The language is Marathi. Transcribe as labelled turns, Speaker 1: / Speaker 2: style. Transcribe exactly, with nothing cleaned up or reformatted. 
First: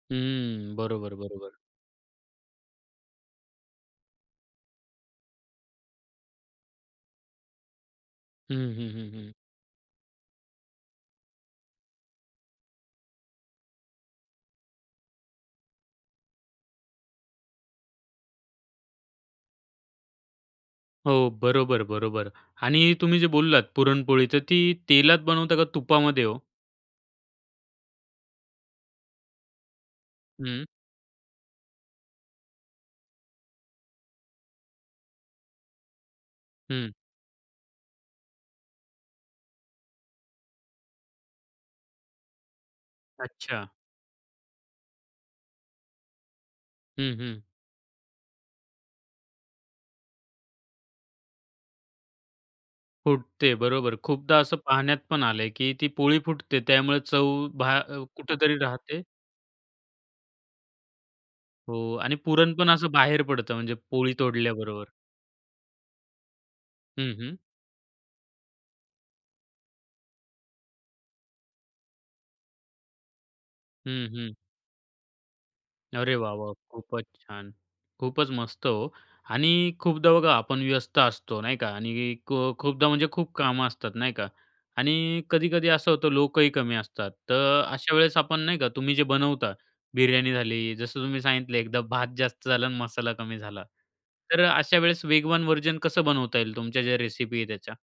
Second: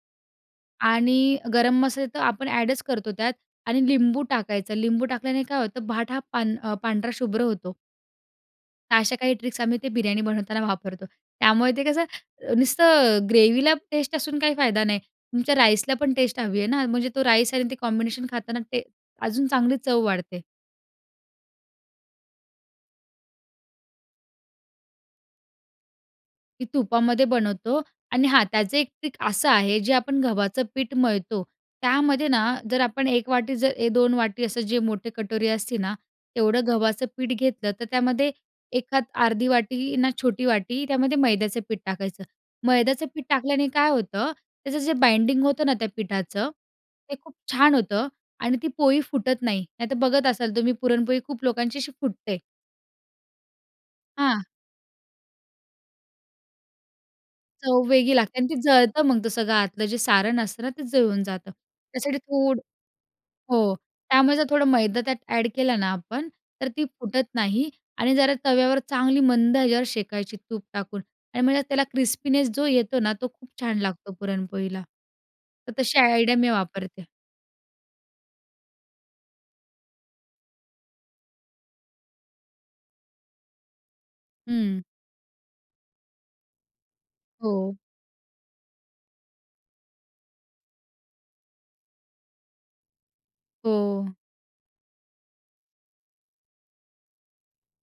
Speaker 1: हं, बरोबर
Speaker 2: आणि
Speaker 1: बरोबर.
Speaker 2: गरम मसाले तर आपण ॲडच करतो त्यात आणि लिंबू टाकायचं, लिंबू टाकल्याने काय होतं भाट हा पां पांढरा शुभ्र होतो.
Speaker 1: हं, हं,
Speaker 2: तर
Speaker 1: हं,
Speaker 2: अशा
Speaker 1: हं.
Speaker 2: काही ट्रिक्स आम्ही ते बिर्याणी बनवताना वापरतो, त्यामुळे ते कसं नुसतं ग्रेव्हीला टेस्ट असून काही फायदा नाही, तुमच्या राईसला पण टेस्ट हवी आहे ना, म्हणजे तो राईस आणि ते कॉम्बिनेशन खाताना ते अजून चांगली चव वाढते.
Speaker 1: हो, बरोबर बरोबर आणि तुम्ही जे बोललात पुरणपोळी तर ती तेलात बनवता का तुपामध्ये ओ?
Speaker 2: ती तुपामध्ये बनवतो आणि हा त्याचं एक ट्रिक असं आहे, जे आपण गव्हाचं
Speaker 1: हं.
Speaker 2: पीठ मळतो, त्यामध्ये ना जर आपण एक वाटी जर ए दोन वाटी असं जे मोठे कटोरी असते ना, तेवढं
Speaker 1: हं.
Speaker 2: गव्हाचं पीठ घेतलं तर त्यामध्ये एखाद अर्धी वाटी ना छोटी वाटी त्यामध्ये मैद्याचं पीठ टाकायचं, मैद्याचं पीठ टाकल्याने
Speaker 1: अच्छा.
Speaker 2: काय होतं, त्याचं जे बाइंडिंग होतं ना, त्या पिठाचं, ते
Speaker 1: हं,
Speaker 2: खूप
Speaker 1: हं.
Speaker 2: छान होतं आणि ती पोळी फुटत नाही. नाहीतर बघत असाल तुम्ही पुरणपोळी खूप लोकांची अशी फुटते.
Speaker 1: फुटते, बरोबर. खूपदा
Speaker 2: हां.
Speaker 1: असं पाहण्यात पण आलंय, की ती पोळी फुटते त्यामुळे चव
Speaker 2: चव
Speaker 1: बाहे
Speaker 2: वेगळी लागते आणि ते
Speaker 1: कुठेतरी
Speaker 2: जळतं
Speaker 1: राहते.
Speaker 2: मग ते सगळं आतलं जे सारण असतं ना, तेच जळून जातं.
Speaker 1: हो आणि
Speaker 2: त्यासाठी
Speaker 1: पुरण
Speaker 2: थोड
Speaker 1: पण असं बाहेर पडतं म्हणजे
Speaker 2: हो,
Speaker 1: पोळी
Speaker 2: त्यामुळे जर थोडं
Speaker 1: तोडल्याबरोबर.
Speaker 2: मैदा त्यात ॲड केलं ना आपण, तर ती
Speaker 1: हं,
Speaker 2: फुटत
Speaker 1: हं.
Speaker 2: नाही आणि जरा तव्यावर चांगली मंद ह्याच्यावर शेकायची तूप टाकून आणि म्हणजे त्याला क्रिस्पीनेस जो येतो ना, तो खूप छान
Speaker 1: हं,
Speaker 2: लागतो
Speaker 1: हं.
Speaker 2: पुरणपोळीला. तर तशी
Speaker 1: अरे वाह!
Speaker 2: आयडिया मी
Speaker 1: वाह!
Speaker 2: वापरते.
Speaker 1: खूपच छान! खूपच मस्त हो आणि खूपदा बघा आपण व्यस्त असतो, नाही का आणि खु खूपदा म्हणजे खूप कामं असतात, नाही का
Speaker 2: हं.
Speaker 1: आणि कधी-कधी असं होतं लोकही कमी असतात तर
Speaker 2: हो.
Speaker 1: अशा वेळेस आपण नाही का तुम्ही जे बनवता बिर्याणी झाली, जसं तुम्ही सांगितले एकदा भात जास्त झालं आणि मसाला कमी झाला
Speaker 2: हो.
Speaker 1: तर अशा वेळेस वेगवान व्हर्जन कसं बनवता येईल तुमच्या ज्या रेसिपी आहे त्याच्या?